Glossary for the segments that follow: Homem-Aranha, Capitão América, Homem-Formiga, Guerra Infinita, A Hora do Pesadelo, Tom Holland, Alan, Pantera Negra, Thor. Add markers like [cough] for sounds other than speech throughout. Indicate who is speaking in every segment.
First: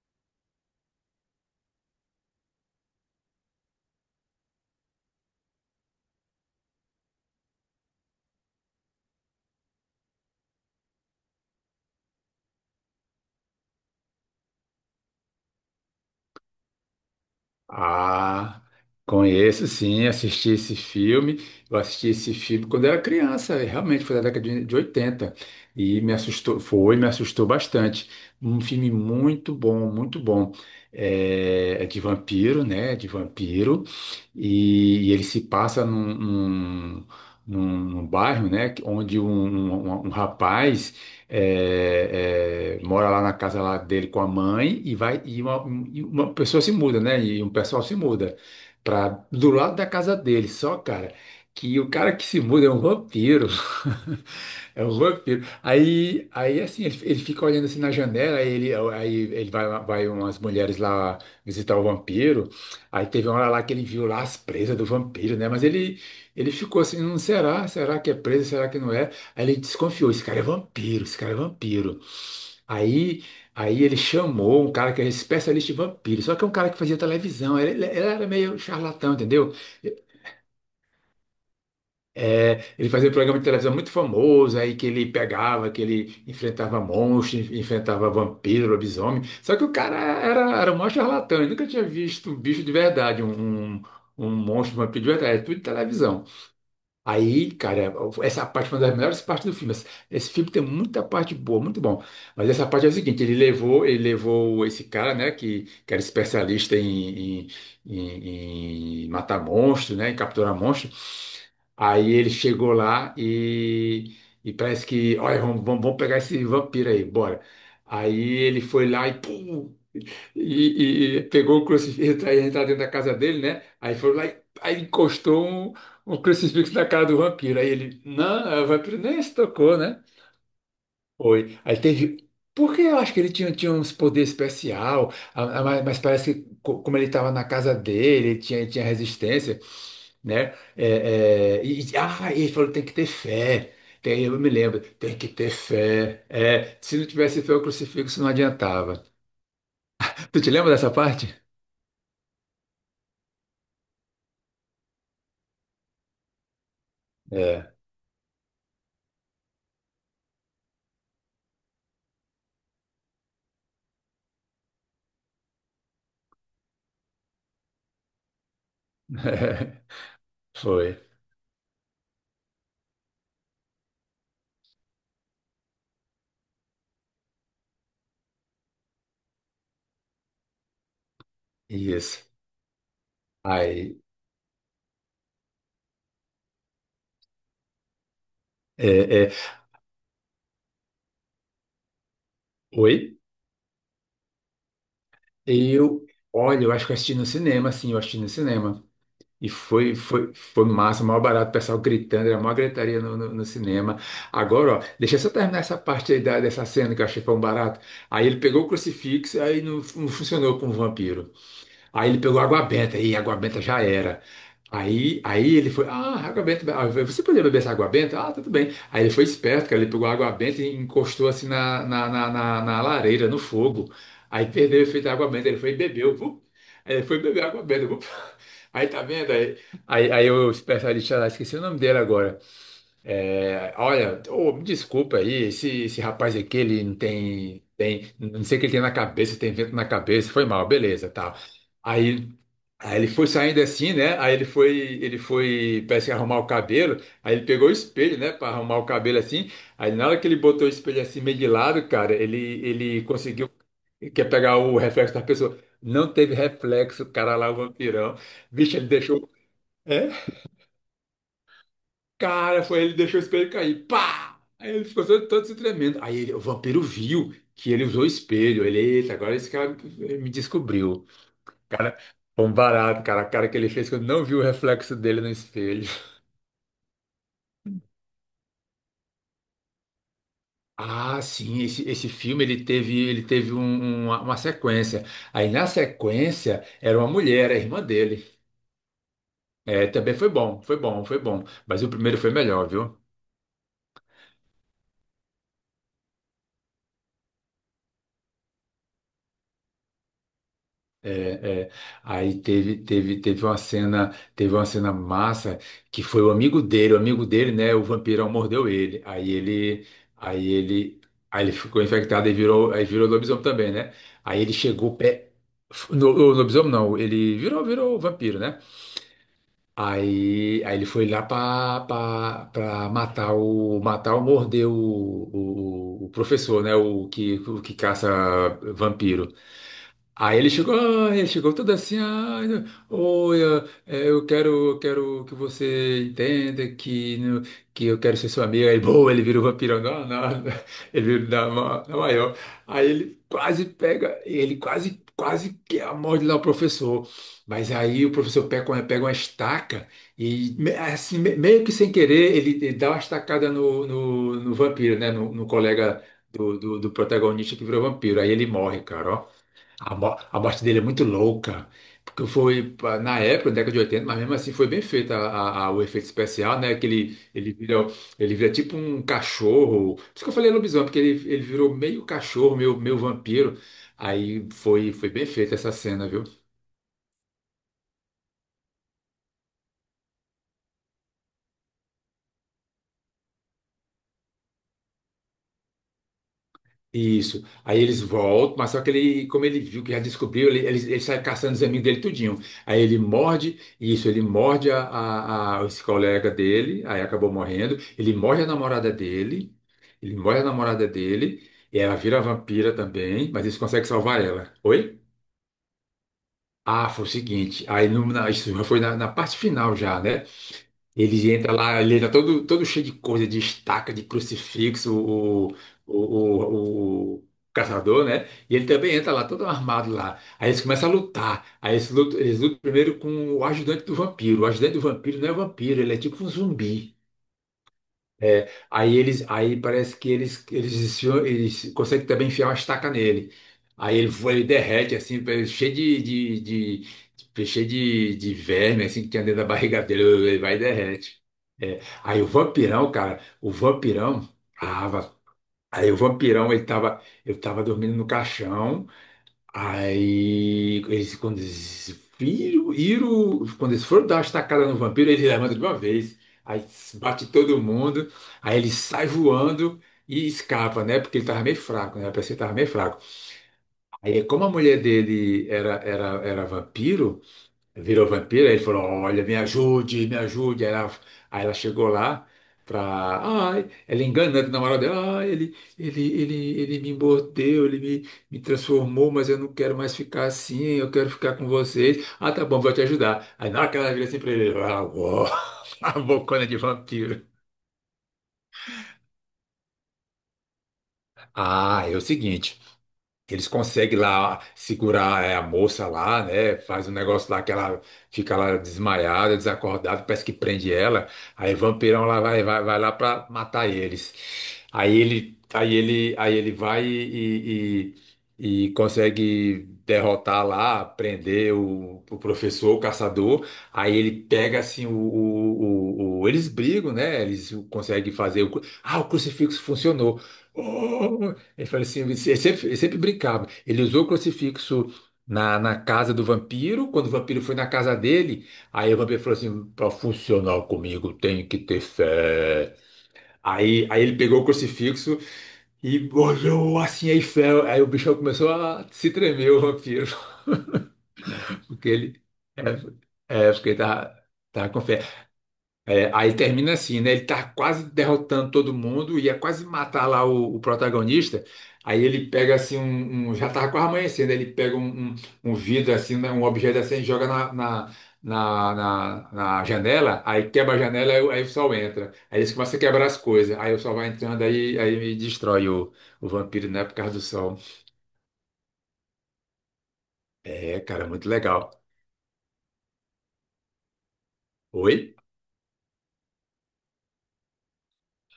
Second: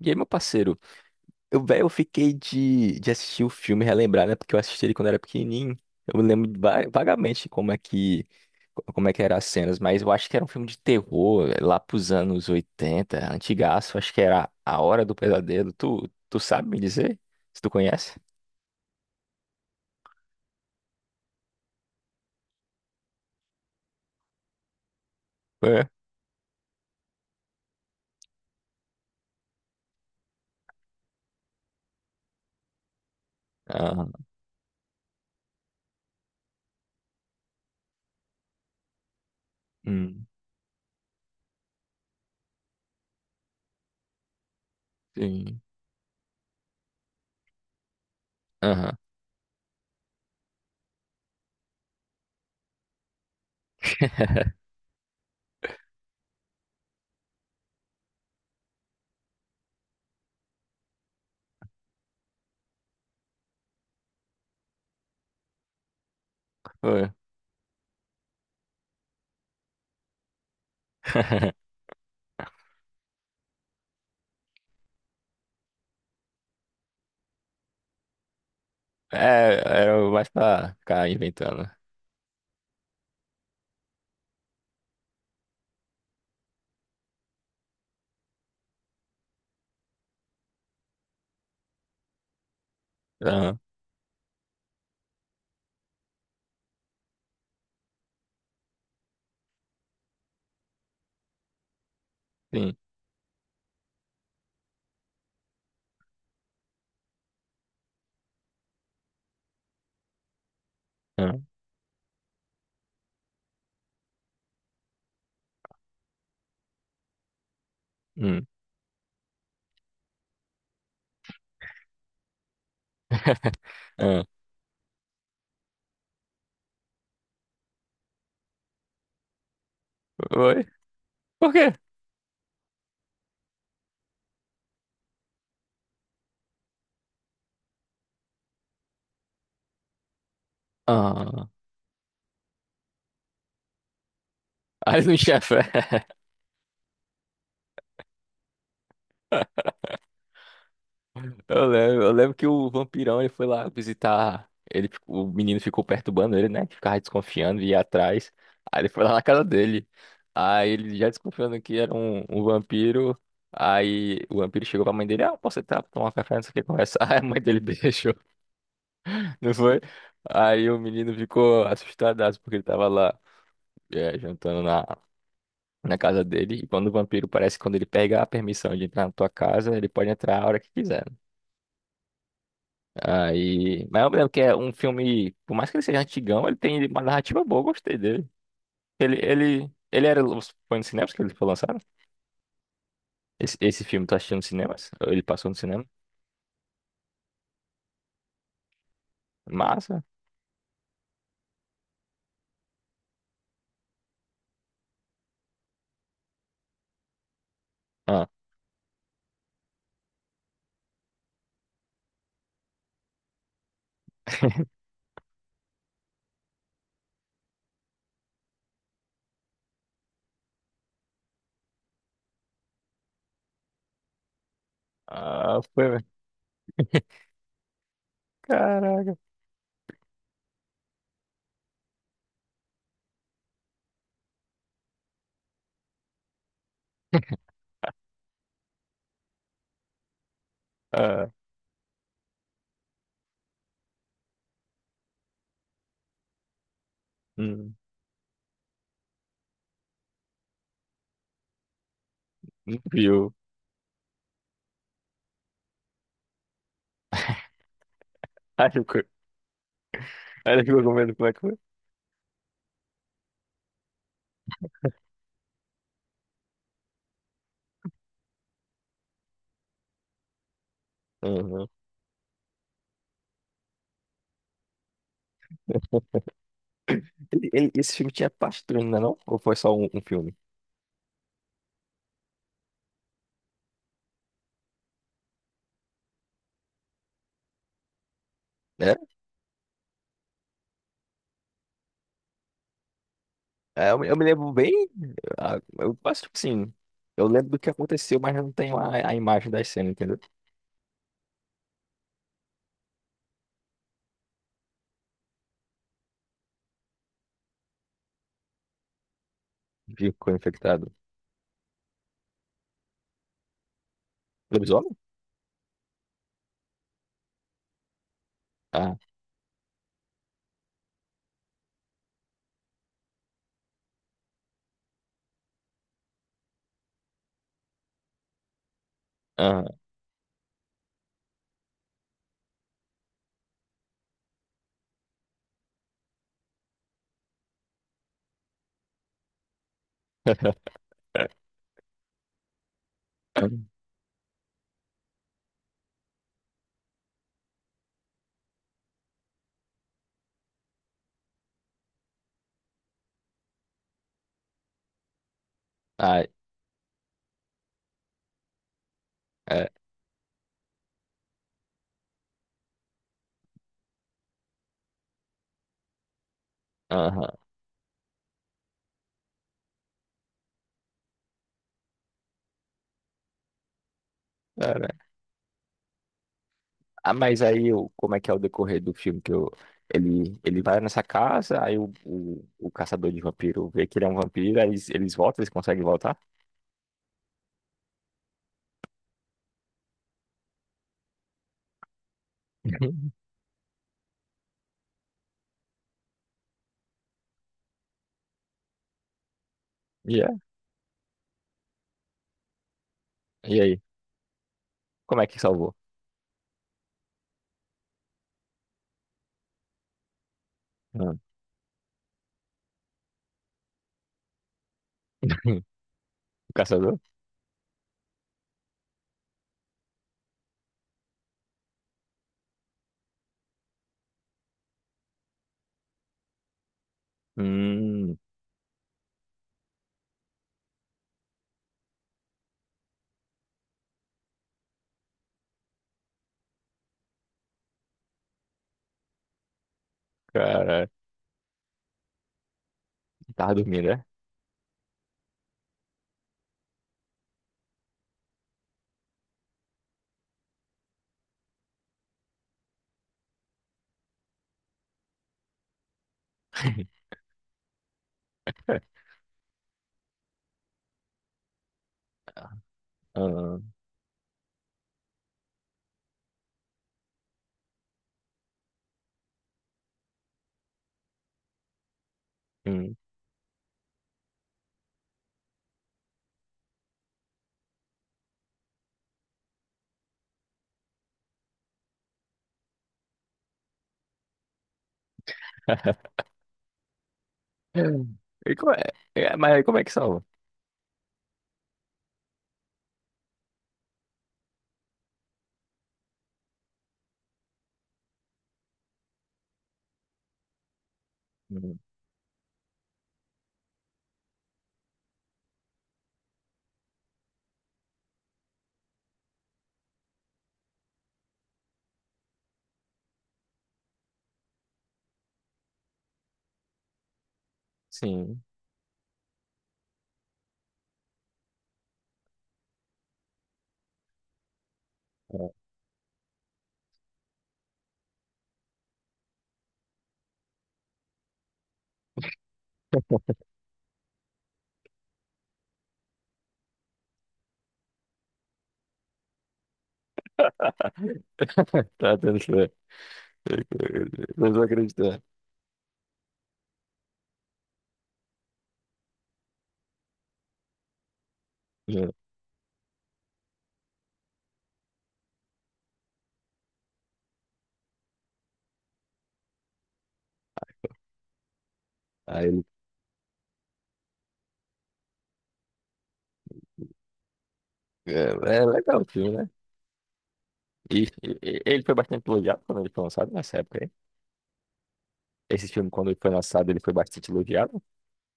Speaker 1: E aí, meu parceiro, eu, velho, eu fiquei de assistir o filme e relembrar, né? Porque eu assisti ele quando era pequenininho. Eu me lembro vagamente como é que eram as cenas, mas eu acho que era um filme de terror, lá pros anos 80, antigaço. Acho que era A Hora do Pesadelo. Tu sabe me dizer? Se tu conhece?
Speaker 2: Ah, conheço sim, assisti esse filme. Eu assisti esse filme quando era criança, realmente foi da década de 80.
Speaker 1: É.
Speaker 2: E me assustou, foi, me assustou bastante. Um filme muito bom, muito bom. É de vampiro, né? De vampiro.
Speaker 1: Ah,
Speaker 2: E ele se passa num bairro, né? Onde um
Speaker 1: hum,
Speaker 2: rapaz mora lá na casa lá dele com a mãe e vai e
Speaker 1: sim.
Speaker 2: e uma pessoa se muda, né? E um pessoal se muda
Speaker 1: Aham.
Speaker 2: para do lado da casa dele. Só, cara, que o cara que se muda é um vampiro. [laughs]
Speaker 1: [laughs]
Speaker 2: É um vampiro. Aí assim, ele fica olhando assim na janela, aí ele vai umas mulheres lá visitar o vampiro. Aí teve uma hora lá que ele viu lá as presas do vampiro, né? Mas ele ficou assim,
Speaker 1: Foi.
Speaker 2: não será? Será que é presa? Será que não é? Aí ele desconfiou, esse cara é vampiro, esse cara é
Speaker 1: [laughs]
Speaker 2: vampiro. Aí, aí ele chamou um cara que era especialista em vampiro, só que é um cara que fazia televisão, ele era meio charlatão,
Speaker 1: É,
Speaker 2: entendeu?
Speaker 1: era mais pra ficar inventando.
Speaker 2: Ele fazia um programa de televisão muito famoso, aí que ele pegava, que ele enfrentava monstros, enfrentava vampiro, lobisomem, só que o cara era um maior charlatão, ele nunca tinha visto um bicho de verdade,
Speaker 1: Aham,
Speaker 2: um monstro, um vampiro de verdade, é tudo de televisão. Aí, cara, essa parte foi uma das melhores partes do filme. Esse filme tem muita parte boa, muito bom. Mas essa
Speaker 1: sim.
Speaker 2: parte é o seguinte, ele levou esse cara, né, que era especialista em matar monstros né, em capturar monstros.
Speaker 1: Aham,
Speaker 2: Aí ele chegou lá e parece que, olha, vamos pegar esse vampiro aí, bora. Aí
Speaker 1: hum.
Speaker 2: ele foi lá e pum, e pegou o crucifixo aí entrar dentro da casa dele,
Speaker 1: [laughs]
Speaker 2: né? Aí foi
Speaker 1: Aham.
Speaker 2: lá e aí encostou um crucifixo na cara do vampiro. Aí ele, não, é, o vampiro nem se tocou, né?
Speaker 1: Oi? Por
Speaker 2: Foi.
Speaker 1: quê?
Speaker 2: Aí teve. Porque eu acho que ele tinha uns poderes especial, mas parece que co- como ele estava na casa dele, ele tinha resistência, né?
Speaker 1: Ah,
Speaker 2: Ah, e ele falou, tem que ter fé. Eu me lembro,
Speaker 1: [laughs] aí
Speaker 2: tem
Speaker 1: no
Speaker 2: que ter
Speaker 1: chefe, é.
Speaker 2: fé. É, se não tivesse fé, o crucifixo não adiantava. Tu te lembra dessa parte?
Speaker 1: Eu lembro, eu lembro que o vampirão, ele foi lá visitar, ele ficou- o menino ficou perturbando ele, né, que ficava desconfiando e
Speaker 2: É.
Speaker 1: ia atrás, aí ele foi lá na casa dele, aí ele já desconfiando que era um vampiro, aí o vampiro chegou pra mãe dele: ah, posso entrar pra tomar café, não sei o que, conversar, [laughs] aí a mãe dele [laughs] deixou,
Speaker 2: [laughs]
Speaker 1: não foi?
Speaker 2: É,
Speaker 1: Aí o
Speaker 2: foi.
Speaker 1: menino ficou assustadaço porque ele tava lá, é, jantando na casa dele, e quando o vampiro, parece que quando ele pega a permissão de entrar na tua casa, ele pode entrar a hora que quiser.
Speaker 2: Isso.
Speaker 1: Aí,
Speaker 2: Aí,
Speaker 1: mas eu lembro que é um filme, por mais que ele seja antigão, ele tem uma narrativa boa, eu gostei dele.
Speaker 2: é,
Speaker 1: Ele,
Speaker 2: é,
Speaker 1: ele, ele era, foi nos cinemas que ele foi lançado?
Speaker 2: Oi?
Speaker 1: Esse filme tá assistindo nos cinemas? Ou ele passou no cinema?
Speaker 2: Eu, Olha, eu acho que eu assisti no cinema, sim, eu assisti no cinema. E
Speaker 1: Massa.
Speaker 2: foi massa, maior barato, o pessoal gritando, era a maior gritaria no cinema. Agora, ó, deixa eu só terminar essa parte aí da, dessa cena que eu achei pão barato. Aí
Speaker 1: Ah,
Speaker 2: ele pegou o crucifixo, aí não funcionou com o vampiro. Aí ele pegou água benta, e água benta já era. Aí ele foi, ah, água benta, ah, eu falei, você podia beber essa água benta? Ah, tudo bem. Aí ele foi esperto, cara, ele pegou a água benta e encostou assim na lareira, no fogo. Aí perdeu o efeito da água benta, ele
Speaker 1: ah
Speaker 2: foi e
Speaker 1: foi,
Speaker 2: bebeu, vup. Aí ele foi beber água benta, vup. [laughs] Aí tá
Speaker 1: caraca.
Speaker 2: vendo? Aí eu esperto ali, sei lá, esqueci o nome dele agora. É, olha, ô, me desculpa aí, esse rapaz aqui, ele não tem, tem, não sei o que ele tem na cabeça, tem vento na cabeça, foi mal, beleza,
Speaker 1: Ah,
Speaker 2: tal. Aí, aí ele foi saindo assim, né? Ele foi, parece que arrumar o cabelo, aí ele pegou o
Speaker 1: hum,
Speaker 2: espelho, né, para arrumar o cabelo assim. Aí na hora que ele botou o espelho assim meio de lado, cara,
Speaker 1: não
Speaker 2: ele
Speaker 1: viu.
Speaker 2: conseguiu, quer pegar o reflexo da pessoa. Não teve reflexo, cara lá, o vampirão.
Speaker 1: Aí
Speaker 2: Bicho, ele
Speaker 1: ficou,
Speaker 2: deixou. É,
Speaker 1: aí ele ficou com medo, como é que foi.
Speaker 2: cara, foi ele deixou o espelho cair. Pá! Aí ele ficou todo se tremendo. Aí ele- o vampiro viu que ele usou o espelho. Ele, eita, agora esse cara me descobriu.
Speaker 1: Uhum.
Speaker 2: Cara, foi um barato, cara. A cara que ele fez quando não viu o reflexo dele no espelho.
Speaker 1: Esse filme tinha parte 2, não é não? Ou foi só um filme?
Speaker 2: Ah, sim, esse filme ele teve uma sequência. Aí na sequência era uma mulher, a irmã dele.
Speaker 1: É,
Speaker 2: É, também foi bom, foi bom, foi bom. Mas o primeiro foi melhor, viu?
Speaker 1: é, eu, me lembro bem, ah, eu acho que sim, eu lembro do que aconteceu, mas eu não tenho a imagem das cenas, entendeu?
Speaker 2: É, é. Teve uma cena massa que foi o amigo dele, né? O vampirão mordeu ele.
Speaker 1: Ficou
Speaker 2: Aí
Speaker 1: infectado.
Speaker 2: ele, aí ele ficou infectado e virou, aí virou lobisomem também, né? Aí ele
Speaker 1: Lobisomem?
Speaker 2: chegou pé, no, o lobisomem não, ele virou, virou vampiro, né?
Speaker 1: Ah,
Speaker 2: Aí ele foi lá para matar o matar ou morder o professor, né? O que caça vampiro.
Speaker 1: ah,
Speaker 2: Aí ele chegou, ah, ele chegou todo assim, ah, oi, ah, eu quero que você entenda que, né, que eu quero ser seu amigo. Aí, boa, ele virou vampirão, não, não, não.
Speaker 1: [laughs]
Speaker 2: [laughs] ele virou da maior. Aí ele quase, quase que morde lá o professor. Mas aí o professor pega, pega uma estaca e, meio que sem querer, ele dá uma estacada no vampiro, né, no colega
Speaker 1: ah,
Speaker 2: do protagonista que virou vampiro. Aí ele morre, cara, ó.
Speaker 1: é,
Speaker 2: A morte dele é muito louca, porque foi na época, na década de oitenta, mas mesmo assim foi bem feito o efeito especial, né? Que
Speaker 1: aham,
Speaker 2: ele vira tipo um cachorro. Por isso que eu falei lobisomem, porque ele virou meio cachorro, meio vampiro. Aí
Speaker 1: cara.
Speaker 2: foi bem feita essa cena, viu?
Speaker 1: Ah, mas aí, o- como é que é o decorrer do filme? Que eu, ele vai nessa casa, aí o caçador de vampiro vê que ele é um vampiro, aí eles voltam, eles conseguem voltar?
Speaker 2: Isso. Aí eles voltam, mas só que ele, como ele viu que já descobriu, ele sai caçando os amigos dele tudinho. Aí ele
Speaker 1: [laughs]
Speaker 2: morde, isso, ele morde esse colega dele, aí acabou morrendo. Ele
Speaker 1: E é?
Speaker 2: morde a namorada dele, e ela vira vampira também, mas eles
Speaker 1: E aí?
Speaker 2: conseguem salvar ela. Oi?
Speaker 1: Como é que salvou?
Speaker 2: Ah, foi o seguinte, aí no, na, isso já foi na parte final já, né?
Speaker 1: Ah.
Speaker 2: Ele entra lá, ele entra todo, todo cheio de coisa, de estaca, de crucifixo,
Speaker 1: [laughs] O
Speaker 2: o,
Speaker 1: caçador?
Speaker 2: o caçador, né? E ele também entra lá, todo armado lá. Aí eles começam a lutar. Eles lutam primeiro com o ajudante do vampiro. O ajudante do vampiro não é vampiro, ele é tipo um zumbi.
Speaker 1: Hum,
Speaker 2: É, aí parece que eles conseguem também enfiar uma estaca nele. Aí ele, voa, ele derrete assim, cheio de verme assim que tinha dentro da barriga dele, [laughs] ele vai e
Speaker 1: cara,
Speaker 2: derrete. É,
Speaker 1: tava dormindo, né?
Speaker 2: tava, aí o vampirão ele tava, eu tava dormindo no caixão. Aí, eles, quando eles foram dar uma estacada no vampiro, ele levanta de uma vez, aí
Speaker 1: [laughs]
Speaker 2: bate todo mundo, aí ele sai voando e escapa, né? Porque ele tava meio fraco, né? Parece que ele tava meio fraco.
Speaker 1: Ah,
Speaker 2: Aí, como a mulher dele era vampiro, virou vampiro, aí ele falou, olha, me ajude. Aí ela chegou lá
Speaker 1: hum.
Speaker 2: pra. Ai, ela engana né, que o namorado dela, ah, ele me mordeu, ele me transformou, mas eu não quero mais ficar assim, eu quero ficar com vocês. Ah, tá bom, vou te ajudar. Aí na hora que ela vira assim pra ele, ele, ah, uou, [laughs] a bocona de vampiro.
Speaker 1: E como é? É, mas como é que salva?
Speaker 2: Ah, é o seguinte. Que eles conseguem lá segurar é, a moça lá, né? Faz um negócio lá que ela fica lá desmaiada, desacordada, parece que prende ela. Aí o
Speaker 1: Hum,
Speaker 2: vampirão lá vai lá pra matar eles. Aí ele vai e, e consegue derrotar lá, prender o professor, o caçador. Aí ele pega assim o- eles brigam, né? Eles conseguem
Speaker 1: Sim.
Speaker 2: fazer ah, o crucifixo funcionou. Oh, ele falou assim, ele sempre brincava. Ele usou o crucifixo
Speaker 1: É.
Speaker 2: na casa do vampiro. Quando o vampiro foi na casa dele, aí o vampiro falou assim: para funcionar comigo, tem que ter fé. Aí ele pegou o crucifixo e olhou assim, aí fé. Aí o bichão começou a se tremer, o vampiro, [laughs] porque
Speaker 1: Tá
Speaker 2: ele,
Speaker 1: atenção.
Speaker 2: tava,
Speaker 1: Vocês vão
Speaker 2: com fé.
Speaker 1: acreditar.
Speaker 2: É, aí termina assim, né? Ele tá quase derrotando todo mundo, ia quase matar lá o protagonista. Aí
Speaker 1: É.
Speaker 2: ele pega assim Já tava quase amanhecendo, ele pega um vidro assim, né, um objeto assim, e joga na janela, aí quebra a janela, aí o sol entra. Aí
Speaker 1: Aí,
Speaker 2: eles
Speaker 1: ele-
Speaker 2: começam a quebrar as coisas. Aí o sol vai entrando, aí destrói o vampiro, né? Por causa do sol.
Speaker 1: é, é legal o filme, né?
Speaker 2: É,
Speaker 1: E,
Speaker 2: cara, muito
Speaker 1: e- e
Speaker 2: legal.
Speaker 1: ele foi bastante elogiado quando ele foi lançado nessa época aí.
Speaker 2: Oi?
Speaker 1: Esse filme, quando ele foi lançado, ele foi bastante elogiado.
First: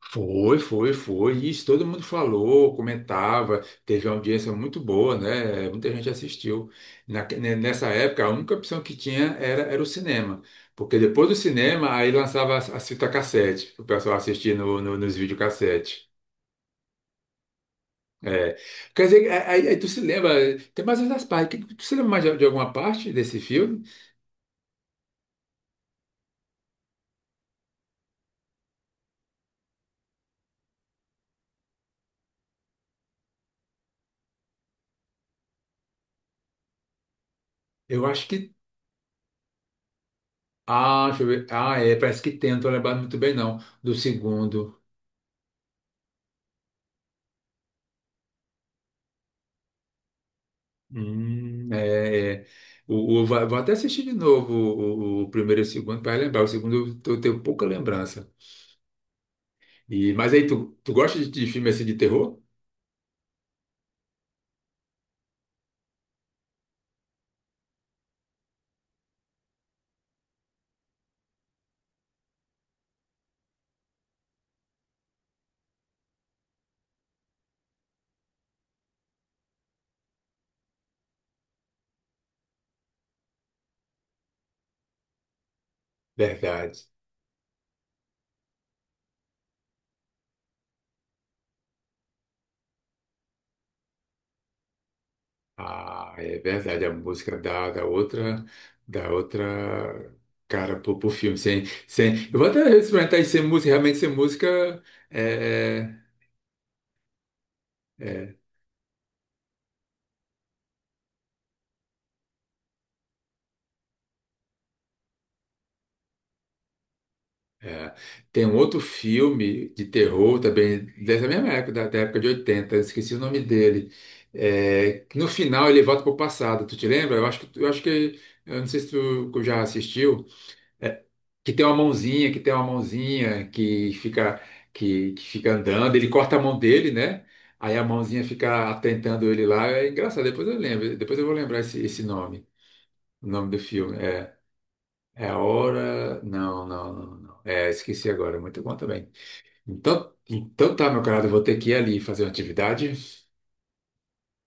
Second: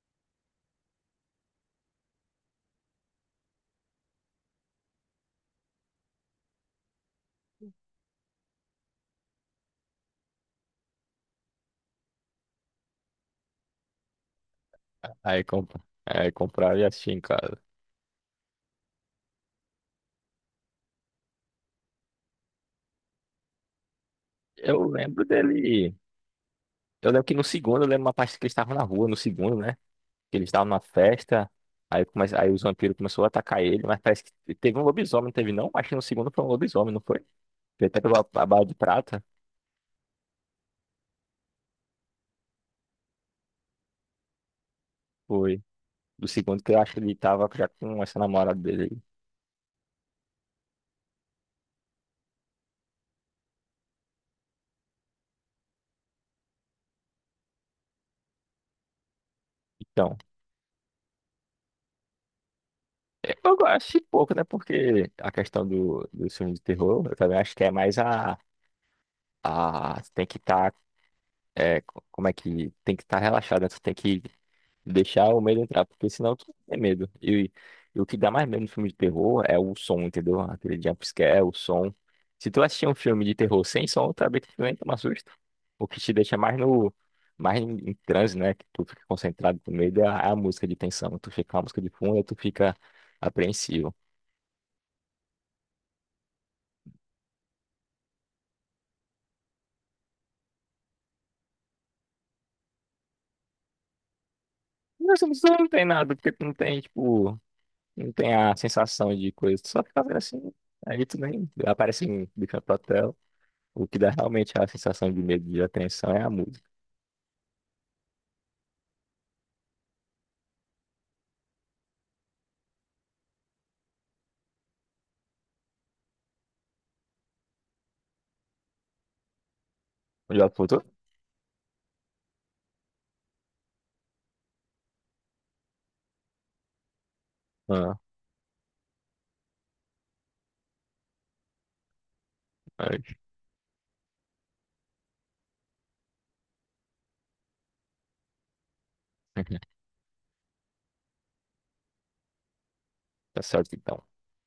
Speaker 2: Foi, foi, foi. Isso todo mundo falou, comentava, teve uma audiência muito boa, né? Muita gente assistiu. Nessa época, a única opção que tinha era o cinema. Porque depois do cinema, aí lançava a fita cassete, o pessoal assistia no, no, nos
Speaker 1: Aí, comp...
Speaker 2: videocassete.
Speaker 1: aí compraram e assisti em casa.
Speaker 2: É. Quer dizer, é, aí tu se lembra, tem mais outras partes. Tu se lembra mais de alguma parte desse filme?
Speaker 1: Eu lembro dele. Eu lembro que no segundo, eu lembro uma parte que eles estavam na rua, no segundo, né? Que eles estavam numa festa. Aí, come... aí os vampiros começaram a atacar ele, mas parece que teve um lobisomem, não teve não? Acho que no segundo foi um lobisomem, não foi? Foi até
Speaker 2: Eu
Speaker 1: pela
Speaker 2: acho
Speaker 1: a
Speaker 2: que.
Speaker 1: bala de prata.
Speaker 2: Ah, deixa eu ver. Ah, é, parece que tem, não tô lembrado muito bem, não. Do segundo.
Speaker 1: Foi. Do segundo, que eu acho que ele tava já com essa namorada dele. Aí.
Speaker 2: É, é. Vou até assistir de novo o primeiro e o segundo para lembrar. O segundo eu tenho pouca lembrança. E,
Speaker 1: Então,
Speaker 2: mas aí, tu gosta de filme assim de terror?
Speaker 1: eu gosto de pouco, né? Porque a questão do filme de terror, eu também acho que é mais a tem que estar, como é que, tem que estar relaxado, né? Tu tem que deixar o medo entrar, porque senão tu é medo. E o que dá mais medo no filme de terror é o som, entendeu? Aquele jumpscare, o som. Se tu assistir um filme de terror sem som, talvez tu nem toma susto. O que te deixa mais
Speaker 2: Verdade.
Speaker 1: no. Mais em, em transe, né? Que tu fica concentrado com medo, é a, é a música de tensão. Tu fica com a música de fundo, aí tu fica apreensivo.
Speaker 2: Ah, é verdade. A música da outra cara pro filme. Sem, sem, eu vou até experimentar isso sem música, realmente sem música.
Speaker 1: Mas o som não
Speaker 2: É,
Speaker 1: tem
Speaker 2: é.
Speaker 1: nada, porque tu não tem, tipo, não tem
Speaker 2: É.
Speaker 1: a sensação de coisa. Tu só fica fazendo assim. Aí tu nem aparece um bicho. O que dá realmente a sensação de medo e de apreensão é a música.
Speaker 2: É. Tem um outro filme de terror também, dessa mesma época, da época de oitenta, eu esqueci o nome dele. É, que no final ele volta pro passado, tu te lembra? Eu não sei se tu já assistiu,
Speaker 1: Já voltou?
Speaker 2: que tem uma mãozinha, que fica andando, ele corta a mão dele, né? Aí a
Speaker 1: Ah,
Speaker 2: mãozinha fica atentando ele lá, é engraçado, depois eu lembro, depois eu vou lembrar esse nome,
Speaker 1: aí.
Speaker 2: o nome do filme, é. É a hora. Não, não, não, não. É, esqueci agora. Muito bom também.
Speaker 1: [laughs]
Speaker 2: Então tá, meu camarada, eu vou ter que ir ali fazer uma atividade,
Speaker 1: Tá certo então.